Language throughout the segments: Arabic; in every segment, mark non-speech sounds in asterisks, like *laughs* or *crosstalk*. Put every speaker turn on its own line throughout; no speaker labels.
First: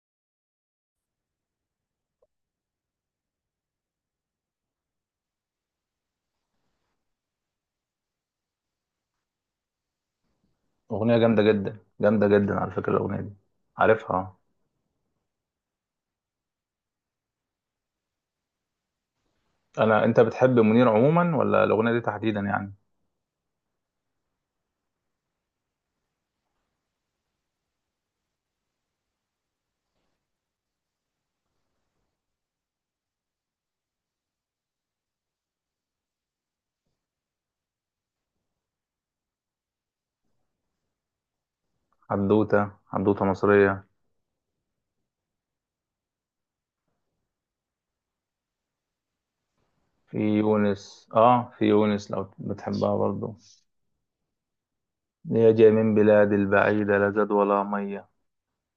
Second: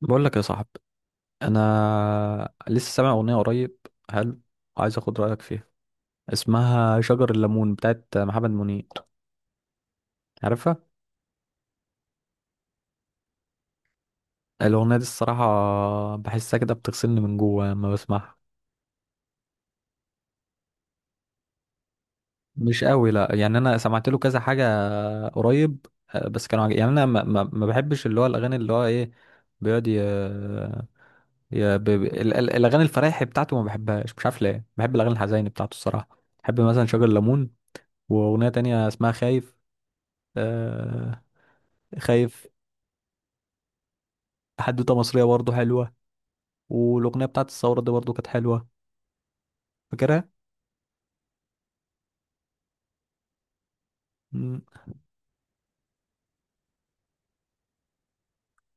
بقول لك يا صاحبي، انا لسه سامع اغنيه قريب. حلو. عايز اخد رايك فيها. اسمها شجر الليمون بتاعت محمد منير. عارفها؟
أغنية جامدة جدا جامدة جدا، على فكرة الأغنية دي، عارفها آه.
الاغنيه دي الصراحه بحسها كده بتغسلني من جوه لما بسمعها.
أنت بتحب منير عموما، ولا الأغنية دي تحديدا يعني؟
مش قوي، لا يعني انا سمعت له كذا حاجه قريب. آه، بس كانوا عجب. يعني انا ما بحبش اللي هو الاغاني اللي هو ايه. بيقعد ي... ي... ب... ب- ال- ال- الاغاني الفرايح بتاعته ما بحبهاش، مش عارف ليه، بحب الاغاني الحزينه بتاعته. الصراحه بحب مثلا شجر الليمون، واغنيه تانية اسمها خايف. آه، خايف.
حدوتة مصرية.
حدوتة مصرية برضو حلوة، والأغنية بتاعت الثورة دي برضو كانت حلوة. فاكرها؟
في يونس لو بتحبها برضو.
مم.
يا جاي من بلاد البعيدة، لا زاد ولا مية.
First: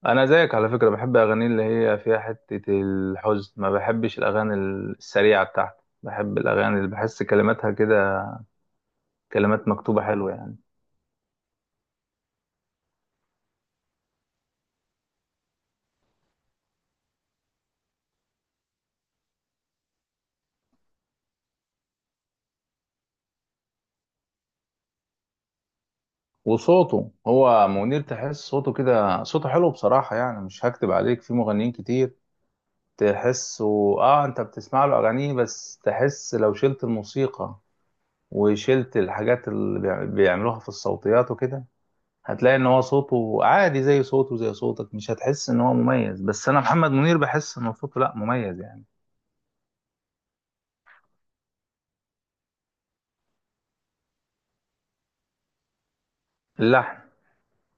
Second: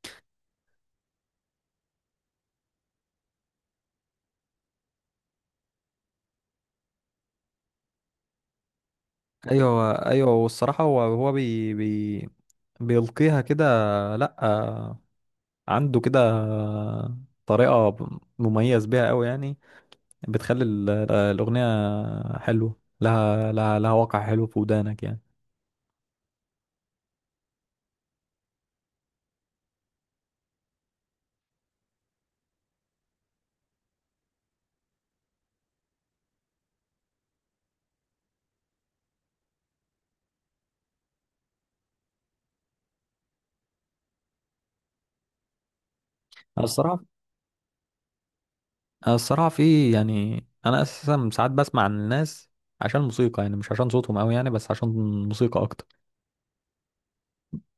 أنا زيك على فكرة، بحب أغاني اللي هي فيها حتة الحزن، ما بحبش الأغاني السريعة، بتاعتي بحب الأغاني اللي بحس كلماتها كده، كلمات مكتوبة
أيوة أيوة،
حلوة يعني.
والصراحة هو بي بي بيلقيها كده. لأ، آه، عنده كده طريقة مميز بيها أوي يعني. بتخلي الأغنية حلوة، لها واقع حلو في ودانك يعني.
وصوته، هو منير تحس صوته كده، صوته حلو بصراحة يعني، مش هكتب عليك في مغنيين كتير تحسه. اه، انت بتسمع له اغانيه بس تحس لو شلت الموسيقى وشلت الحاجات اللي بيعملوها في الصوتيات وكده، هتلاقي ان هو صوته عادي زي صوته زي صوتك، مش هتحس ان هو مميز، بس انا
أنا
محمد
الصراحة
منير بحس ان صوته لا مميز يعني.
أنا الصراحة في يعني أنا أساسا ساعات بسمع عن الناس عشان الموسيقى، يعني مش عشان صوتهم أوي يعني، بس عشان الموسيقى أكتر.
اللحن.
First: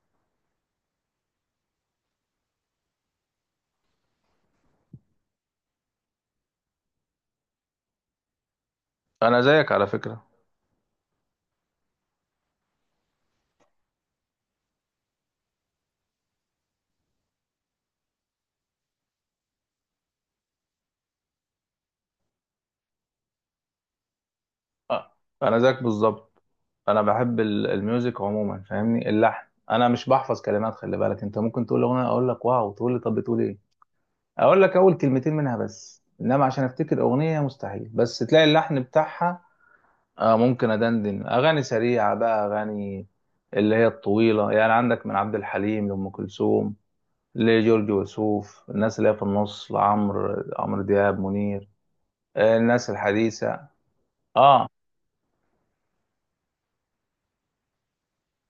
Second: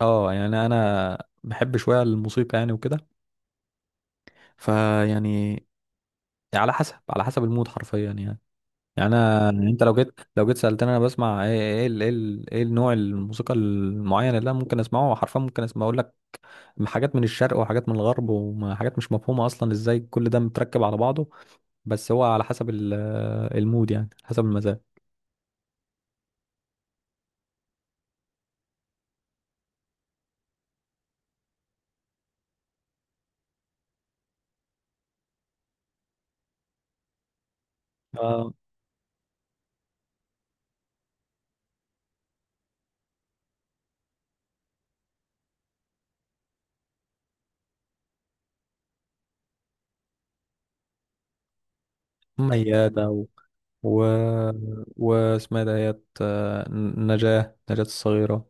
اه، يعني انا بحب شويه الموسيقى يعني وكده. فيعني على حسب، على حسب المود حرفيا يعني. يعني
انا
انا يعني
زيك
انت
على
لو جيت،
فكرة
سالتني انا بسمع ايه، ايه النوع الموسيقى المعين اللي انا ممكن اسمعه حرفيا، ممكن اسمع اقول لك حاجات من الشرق وحاجات من الغرب وحاجات مش مفهومه اصلا ازاي كل ده متركب على بعضه. بس هو على حسب المود يعني، حسب المزاج.
آه، انا زيك بالظبط. انا بحب الميوزك عموما فاهمني، اللحن، انا مش بحفظ كلمات. خلي بالك انت ممكن تقول اغنيه اقول لك واو، تقول لي طب بتقول ايه، اقول لك اول كلمتين منها بس، انما عشان افتكر اغنيه مستحيل، بس تلاقي
آه،
اللحن بتاعها. آه، ممكن ادندن اغاني سريعه بقى، اغاني اللي هي الطويله يعني، عندك من عبد الحليم لام كلثوم، لجورج وسوف، الناس اللي هي في النص، لعمرو دياب، منير،
ام
آه، الناس
ميادة و
الحديثه.
و
اه،
واسمها إيه دهيت، آه، نجاة، نجاة الصغيرة.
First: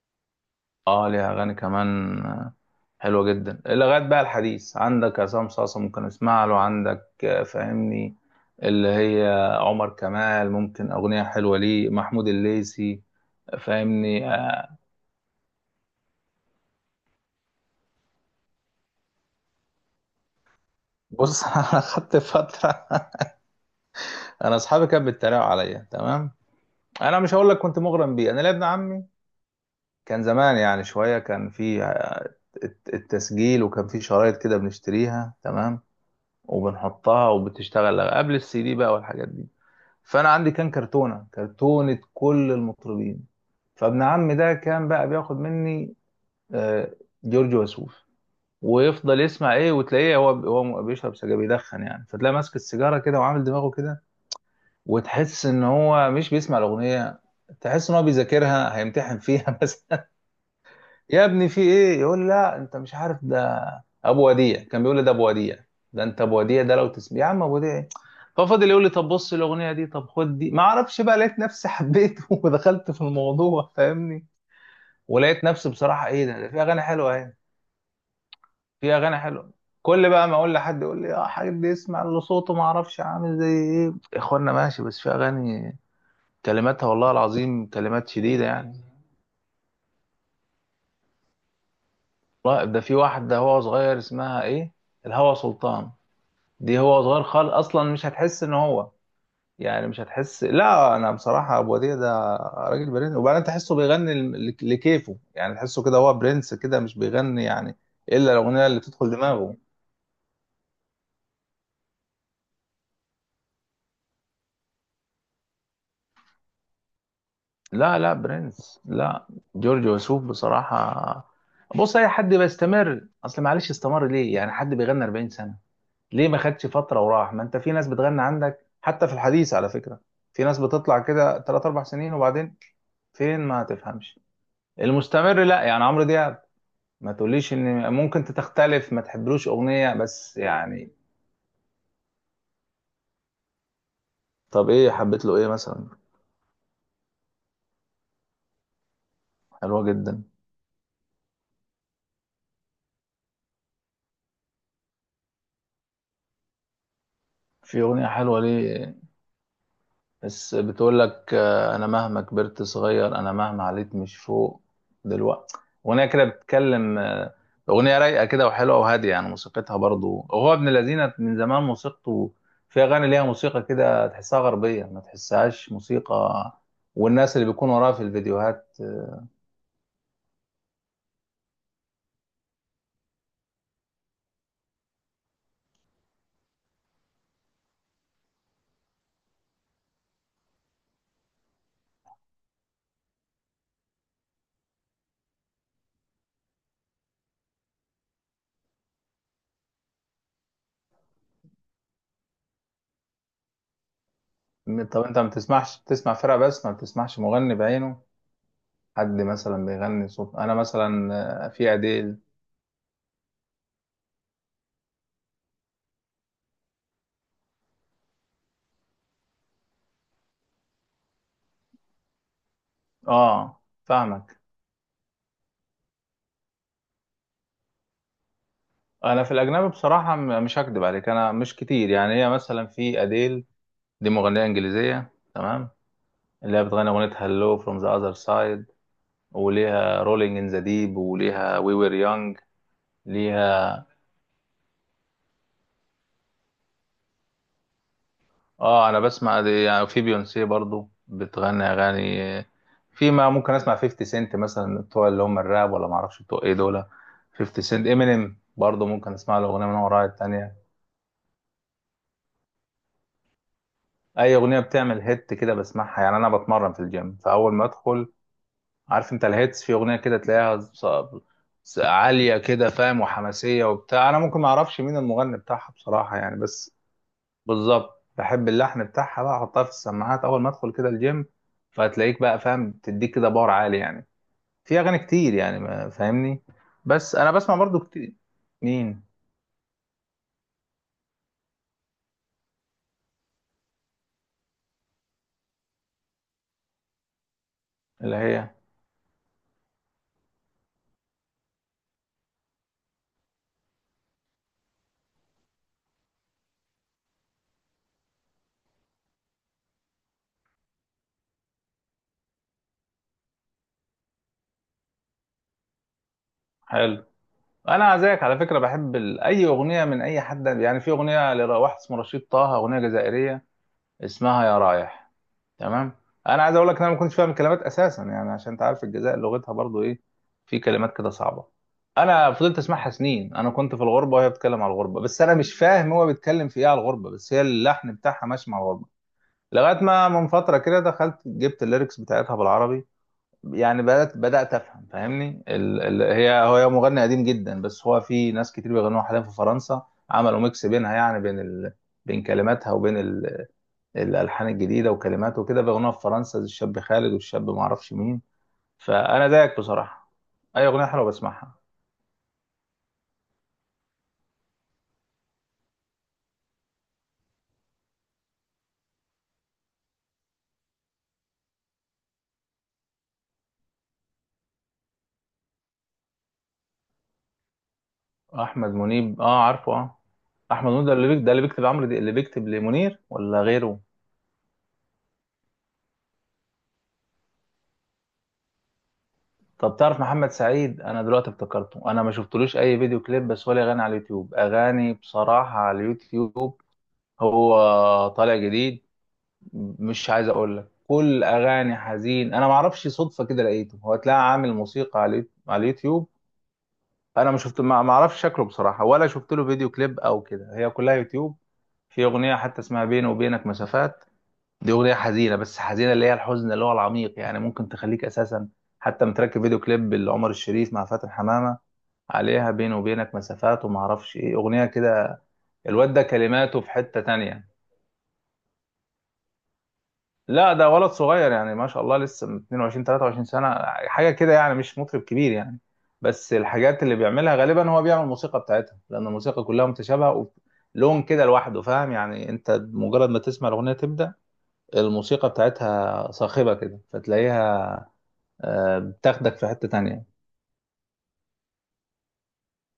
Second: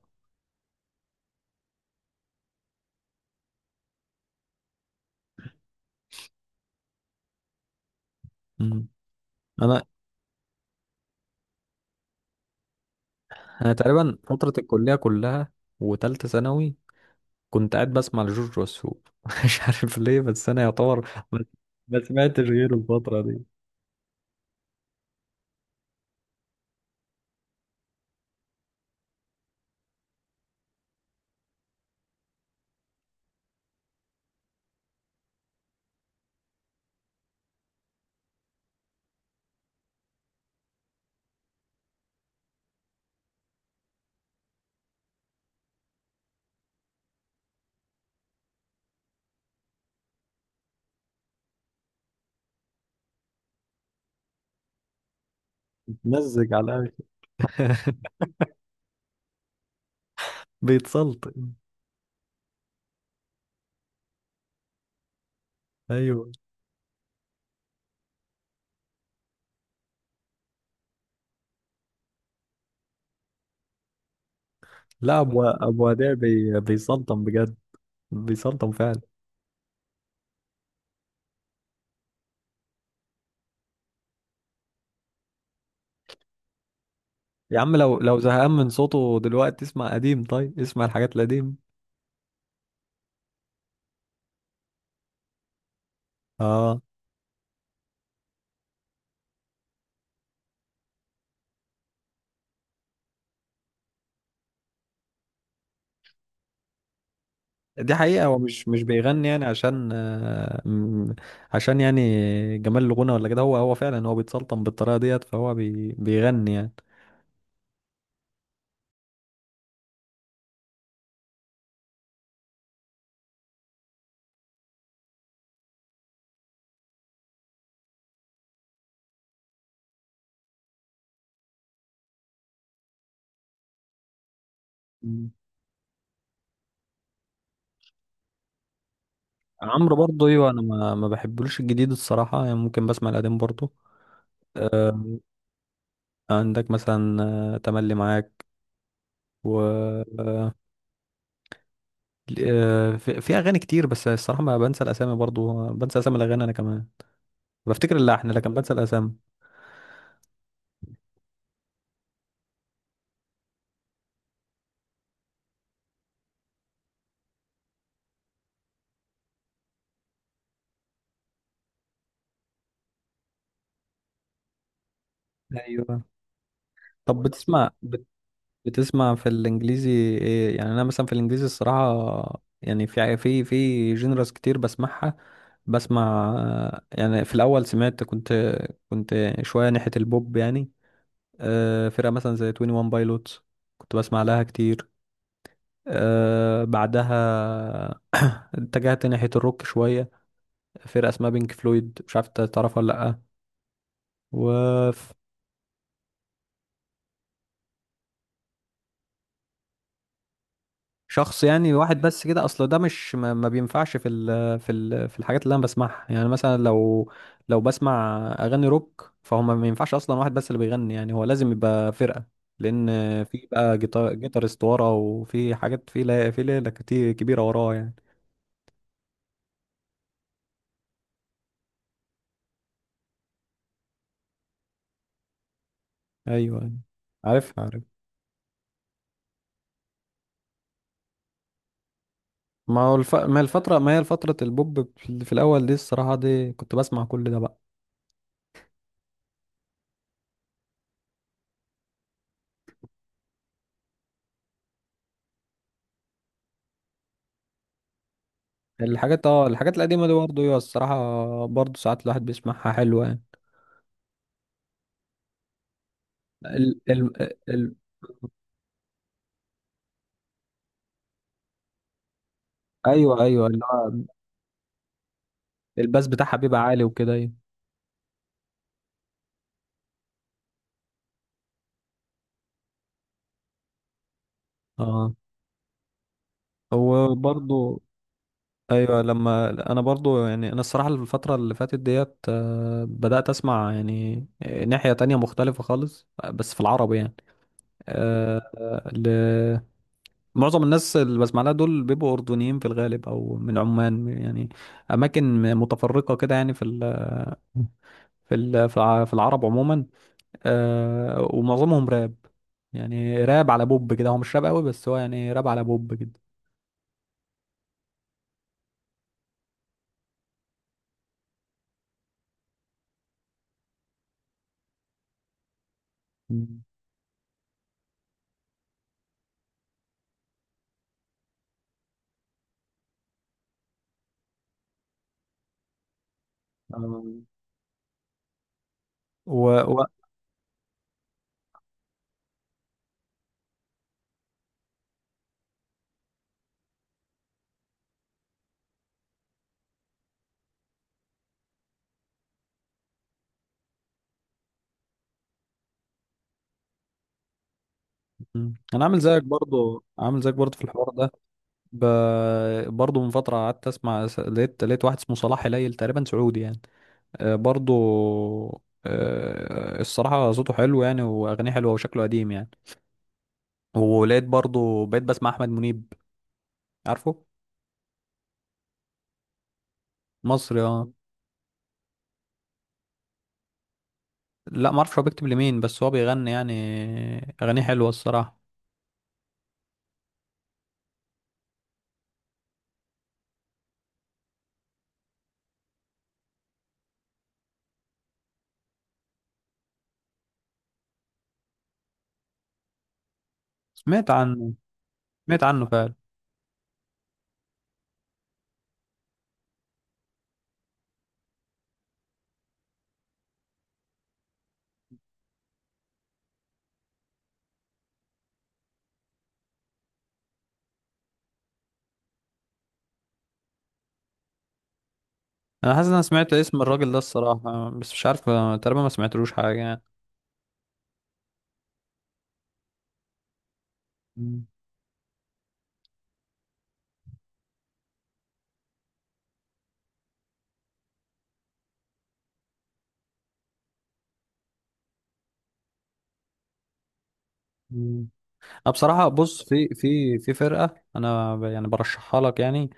اه، ليها اغاني كمان آه، حلوه جدا. لغايه بقى الحديث، عندك عصام صاصا ممكن اسمع له، عندك آه، فاهمني،
مم.
اللي هي
انا
عمر كمال، ممكن اغنيه حلوه ليه، محمود الليثي،
انا تقريبا
فاهمني
فترة
آه.
الكلية كلها وتالتة ثانوي كنت قاعد بسمع لجورج وسوف *laughs* مش عارف ليه، بس انا يعتبر
بص، *laughs*
ما
انا خدت
سمعتش غيره
فتره. *laughs*
الفترة دي.
انا، اصحابي كانوا بيتريقوا عليا تمام. انا مش هقول لك كنت مغرم بيه. انا ليا ابن عمي كان زمان يعني شويه، كان في التسجيل، وكان في شرايط كده بنشتريها تمام، وبنحطها وبتشتغل قبل السي دي بقى والحاجات دي. فانا عندي كان كرتونه كل المطربين. فابن عمي ده كان بقى بياخد مني آه، جورج وسوف، ويفضل يسمع ايه، وتلاقيه هو بيشرب سجاير بيدخن يعني، فتلاقيه ماسك السيجاره كده وعامل دماغه كده، وتحس ان هو مش
مزج
بيسمع
على الأقل.
الاغنيه. تحس ان هو
*laughs*
بيذاكرها هيمتحن فيها *laughs* بس. يا ابني
بيتسلطن.
في ايه؟ يقول لا انت مش عارف ده، ابو وديع، كان بيقول لي ده ابو وديع، ده انت
ايوه.
ابو وديع ده لو تسمع يا عم، ابو وديع ايه. ففضل يقول لي طب بص الاغنيه دي، طب خد دي، ما اعرفش بقى، لقيت نفسي حبيته *laughs* ودخلت في الموضوع فاهمني.
لا، ابو
ولقيت نفسي
ابو
بصراحه
وديع
ايه ده، في اغاني حلوه
بيسلطن
اهي،
بجد. بيسلطن
في
فعلا.
اغاني حلوه. كل بقى ما اقول لحد يقول لي اه، حد يسمع اللي صوته ما اعرفش عامل زي ايه، يا اخوانا ماشي، بس في اغاني كلماتها والله
يا
العظيم
عم، لو
كلمات
لو
شديده
زهقان من
يعني.
صوته دلوقتي اسمع قديم، طيب اسمع الحاجات القديمة.
والله ده في واحده هو صغير، اسمها ايه، الهوى سلطان. دي
اه،
هو صغير خالص اصلا، مش هتحس ان هو يعني، مش هتحس، لا. انا بصراحه ابو وديع ده راجل برنس، وبعدين تحسه بيغني لكيفه يعني، تحسه كده هو برنس كده، مش بيغني يعني
دي حقيقة،
الا
هو
الاغنيه
مش
اللي
مش
تدخل
بيغني يعني
دماغه.
عشان آه، عشان يعني جمال الغنى ولا كده. هو فعلا هو بيتسلطن بالطريقة ديت، فهو بيغني يعني.
لا، لا، برنس، لا. جورج وسوف بصراحه. بص اي حد بيستمر، اصل معلش، استمر ليه يعني؟ حد بيغني 40 سنه، ليه ما خدش فتره وراح؟ ما انت في ناس بتغني، عندك حتى في الحديث على فكره، في ناس بتطلع كده 3 4 سنين وبعدين فين، ما تفهمش.
مم.
المستمر لا يعني عمرو دياب، ما تقوليش ان ممكن تختلف ما تحبلوش اغنيه
عمرو برضه،
بس
ايوه، انا
يعني.
ما بحبلوش الجديد الصراحة يعني، ممكن بسمع القديم برضه.
طب ايه
آه،
حبيت له؟ ايه مثلا؟
عندك مثلا آه، تملي معاك، و
حلوة جدا.
آه، آه، في في اغاني كتير، بس الصراحة ما بنسى الاسامي برضه، بنسى اسامي الاغاني انا كمان.
في
بفتكر
اغنيه
اللحن
حلوه
لكن بنسى
ليه،
الاسامي.
بس بتقول لك آه، انا مهما كبرت صغير، انا مهما عليت مش فوق، دلوقتي. اغنيه كده بتتكلم آه، اغنيه رايقه كده وحلوه وهاديه يعني، موسيقتها برضو هو ابن الذين من زمان موسيقته، في اغاني ليها موسيقى كده تحسها غربيه، ما تحسهاش
ايوه.
موسيقى،
طب
والناس اللي بيكون وراها في الفيديوهات.
بتسمع في الانجليزي؟ ايه يعني انا مثلا في الانجليزي الصراحه يعني في جينرز كتير بسمعها. بسمع يعني في الاول سمعت، كنت شويه ناحيه البوب يعني. آه، فرقه مثلا زي 21 بايلوتس كنت بسمع لها كتير. آه، بعدها اتجهت ناحيه الروك شويه. فرقه اسمها بينك فلويد، مش عارف إنت تعرفها ولا لا.
طب انت ما بتسمعش، بتسمع فرقة بس ما بتسمعش مغني بعينه، حد مثلا بيغني صوت، انا مثلا
شخص
آه،
يعني
في
واحد
اديل.
بس كده، اصل ده مش ما بينفعش في ال في ال في الحاجات اللي انا بسمعها يعني. مثلا لو، لو بسمع اغاني روك، فهم ما ينفعش اصلا واحد بس اللي بيغني يعني، هو لازم يبقى فرقة. لان في
اه،
بقى جيتار،
فاهمك.
جيتارست وراه، وفي حاجات، في لا في ليلة كتير كبيرة وراه يعني.
انا في الاجنبي بصراحة مش هكدب عليك، انا مش كتير يعني، هي مثلا في اديل، دي مغنية انجليزية تمام، اللي
ايوه،
هي
أيوة.
بتغني اغنية هالو
عارف
فروم
عارف.
ذا اذر سايد، وليها رولينج ان ذا ديب، وليها وي وير يونج
ما هو
ليها.
الفترة، ما هي فترة البوب في في الاول دي، الصراحة دي كنت بسمع كل ده بقى.
اه، انا بسمع دي يعني. في بيونسي برضو بتغني اغاني، في ما ممكن اسمع 50 سنت مثلا، بتوع اللي هم الراب ولا ما اعرفش بتوع ايه دول. 50 سنت، امينيم برضو، ممكن
الحاجات،
اسمع له
اه،
اغنيه من
الحاجات
وراء
القديمة دي برضه،
التانية.
أيوه، الصراحة برضه ساعات الواحد بيسمعها حلوة يعني.
اي اغنيه بتعمل هيت كده بسمعها يعني، انا بتمرن
ال...
في
ال...
الجيم فاول ما
ال...
ادخل عارف انت الهيتس، في اغنيه كده تلاقيها عاليه كده فاهم،
ايوه ايوه،
وحماسيه
اللي هو
وبتاع. انا ممكن ما اعرفش مين المغني بتاعها
الباس
بصراحه
بتاعها
يعني،
بيبقى
بس
عالي وكده، ايوه.
بالظبط بحب اللحن بتاعها، بقى احطها في السماعات اول ما ادخل كده الجيم، فهتلاقيك بقى فاهم تديك كده باور عالي يعني، في اغاني
اه،
كتير يعني، ما فاهمني.
هو
بس انا بسمع برضو
برضو،
كتير.
ايوه.
مين؟
لما انا برضو يعني انا الصراحه الفتره اللي فاتت ديت آه، بدات اسمع يعني ناحيه تانية مختلفه خالص، بس في العربي يعني.
اللي
آه،
هي
آه، معظم الناس اللي بسمع لها دول بيبقوا اردنيين في الغالب او من عمان يعني، اماكن متفرقه كده يعني، في العرب عموما. آه، ومعظمهم راب يعني، راب على بوب كده، هو مش راب قوي، بس هو يعني راب على بوب كده.
حلو. انا زيك على فكره بحب اي اغنيه من اي حد يعني. في اغنيه لواحد اسمه رشيد طه، اغنيه جزائريه اسمها يا رايح، تمام. انا عايز
مم.
اقول لك ان انا ما كنتش فاهم الكلمات اساسا يعني، عشان انت عارف الجزائر لغتها برضو ايه، في كلمات كده صعبه. انا فضلت اسمعها سنين، انا كنت في الغربه وهي بتتكلم على الغربه، بس انا مش فاهم هو بيتكلم في ايه على
آه،
الغربه، بس هي اللحن بتاعها ماشي مع الغربه.
و... و...
لغايه ما من فتره كده دخلت جبت الليركس بتاعتها بالعربي، يعني بدات افهم فاهمني. هي، هو مغني قديم جدا، بس هو في ناس كتير بيغنوها حاليا في فرنسا، عملوا ميكس بينها، يعني بين بين كلماتها وبين الالحان الجديده وكلماته وكده، باغنيه في فرنسا زي الشاب خالد والشاب ما اعرفش مين.
مم. انا عامل زيك
فانا زيك
برضو،
بصراحه،
عامل زيك برضو في
اي اغنيه
الحوار
حلوه
ده.
بسمعها.
ب... برضو من فتره قعدت اسمع، لقيت، لقيت واحد اسمه صلاح هليل، تقريبا سعودي يعني. آه، برضو آه، الصراحه صوته حلو يعني، واغانيه حلوه وشكله قديم يعني. ولقيت برضو بقيت بسمع احمد منيب. عارفه؟
احمد منيب اه، عارفه اه.
مصري،
احمد منيب
اه.
ده اللي بيكتب، ده اللي بيكتب عمرو، دي اللي بيكتب لمنير ولا غيره؟
لا، ما اعرفش هو بيكتب لمين، بس هو بيغني يعني، اغانيه حلوه الصراحه.
طب تعرف محمد سعيد؟ انا دلوقتي افتكرته. انا ما شفتلوش اي فيديو كليب، بس هو ليه اغاني على اليوتيوب، اغاني بصراحه على اليوتيوب، هو طالع جديد. مش عايز اقول لك كل اغاني حزين، انا ما اعرفش صدفه كده لقيته، هو
سمعت
تلاقي عامل
عنه.
موسيقى على
سمعت
على
عنه فعلا.
اليوتيوب. انا ما شفت ما اعرفش شكله بصراحه، ولا شفت له فيديو كليب او كده، هي كلها يوتيوب. في اغنيه حتى اسمها بيني وبينك مسافات، دي اغنيه حزينه، بس حزينه اللي هي الحزن اللي هو العميق يعني، ممكن تخليك اساسا حتى متركب فيديو كليب لعمر الشريف مع فاتن حمامه، عليها بيني وبينك مسافات، وما اعرفش ايه اغنيه كده.
انا حاسس ان
الواد
انا
ده
سمعت
كلماته
اسم
في
الراجل ده
حته تانية.
الصراحه، بس مش عارف، آه، تقريبا ما سمعتلوش حاجه يعني.
لا، ده ولد صغير يعني ما شاء الله، لسه من 22 23 سنة حاجة كده
مم.
يعني، مش مطرب كبير يعني. بس الحاجات اللي بيعملها غالبا هو بيعمل الموسيقى بتاعتها، لأن الموسيقى كلها متشابهة ولون كده لوحده فاهم يعني، أنت مجرد ما تسمع الأغنية تبدأ الموسيقى بتاعتها صاخبة كده فتلاقيها
مم. انا
آه،
بصراحه
بتاخدك
بص،
في
في
حتة تانية.
في في فرقه انا يعني برشحها لك يعني.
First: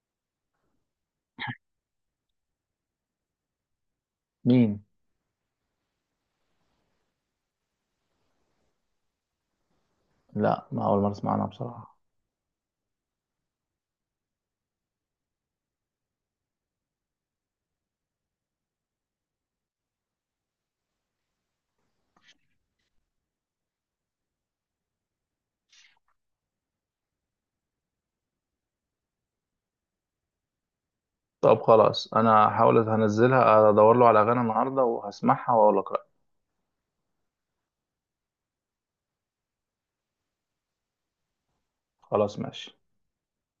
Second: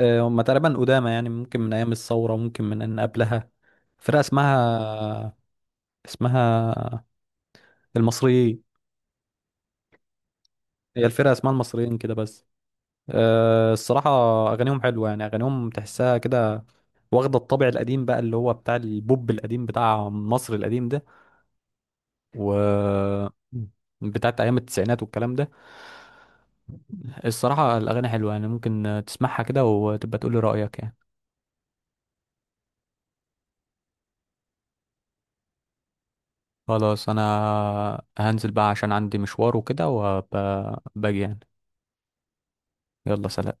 آه، هم تقريبا قدامى يعني، ممكن من ايام الثوره، ممكن من ان قبلها. فرقه
مين؟
اسمها، اسمها المصريين.
لا، ما أول
هي
مرة
الفرقه
أسمع عنها
اسمها
بصراحة.
المصريين كده بس. آه، الصراحه اغانيهم حلوه يعني، اغانيهم تحسها كده واخده الطابع القديم بقى، اللي هو بتاع البوب القديم بتاع مصر القديم ده، و بتاعت ايام التسعينات والكلام ده. الصراحه الاغاني حلوه يعني، ممكن تسمعها كده وتبقى تقول لي رايك يعني.
طب خلاص، أنا هحاول هنزلها، أدور له على أغاني النهاردة وهسمعها وأقول لك رأيي.
خلاص انا هنزل بقى عشان عندي مشوار وكده وباجي يعني.
خلاص ماشي.
يلا سلام.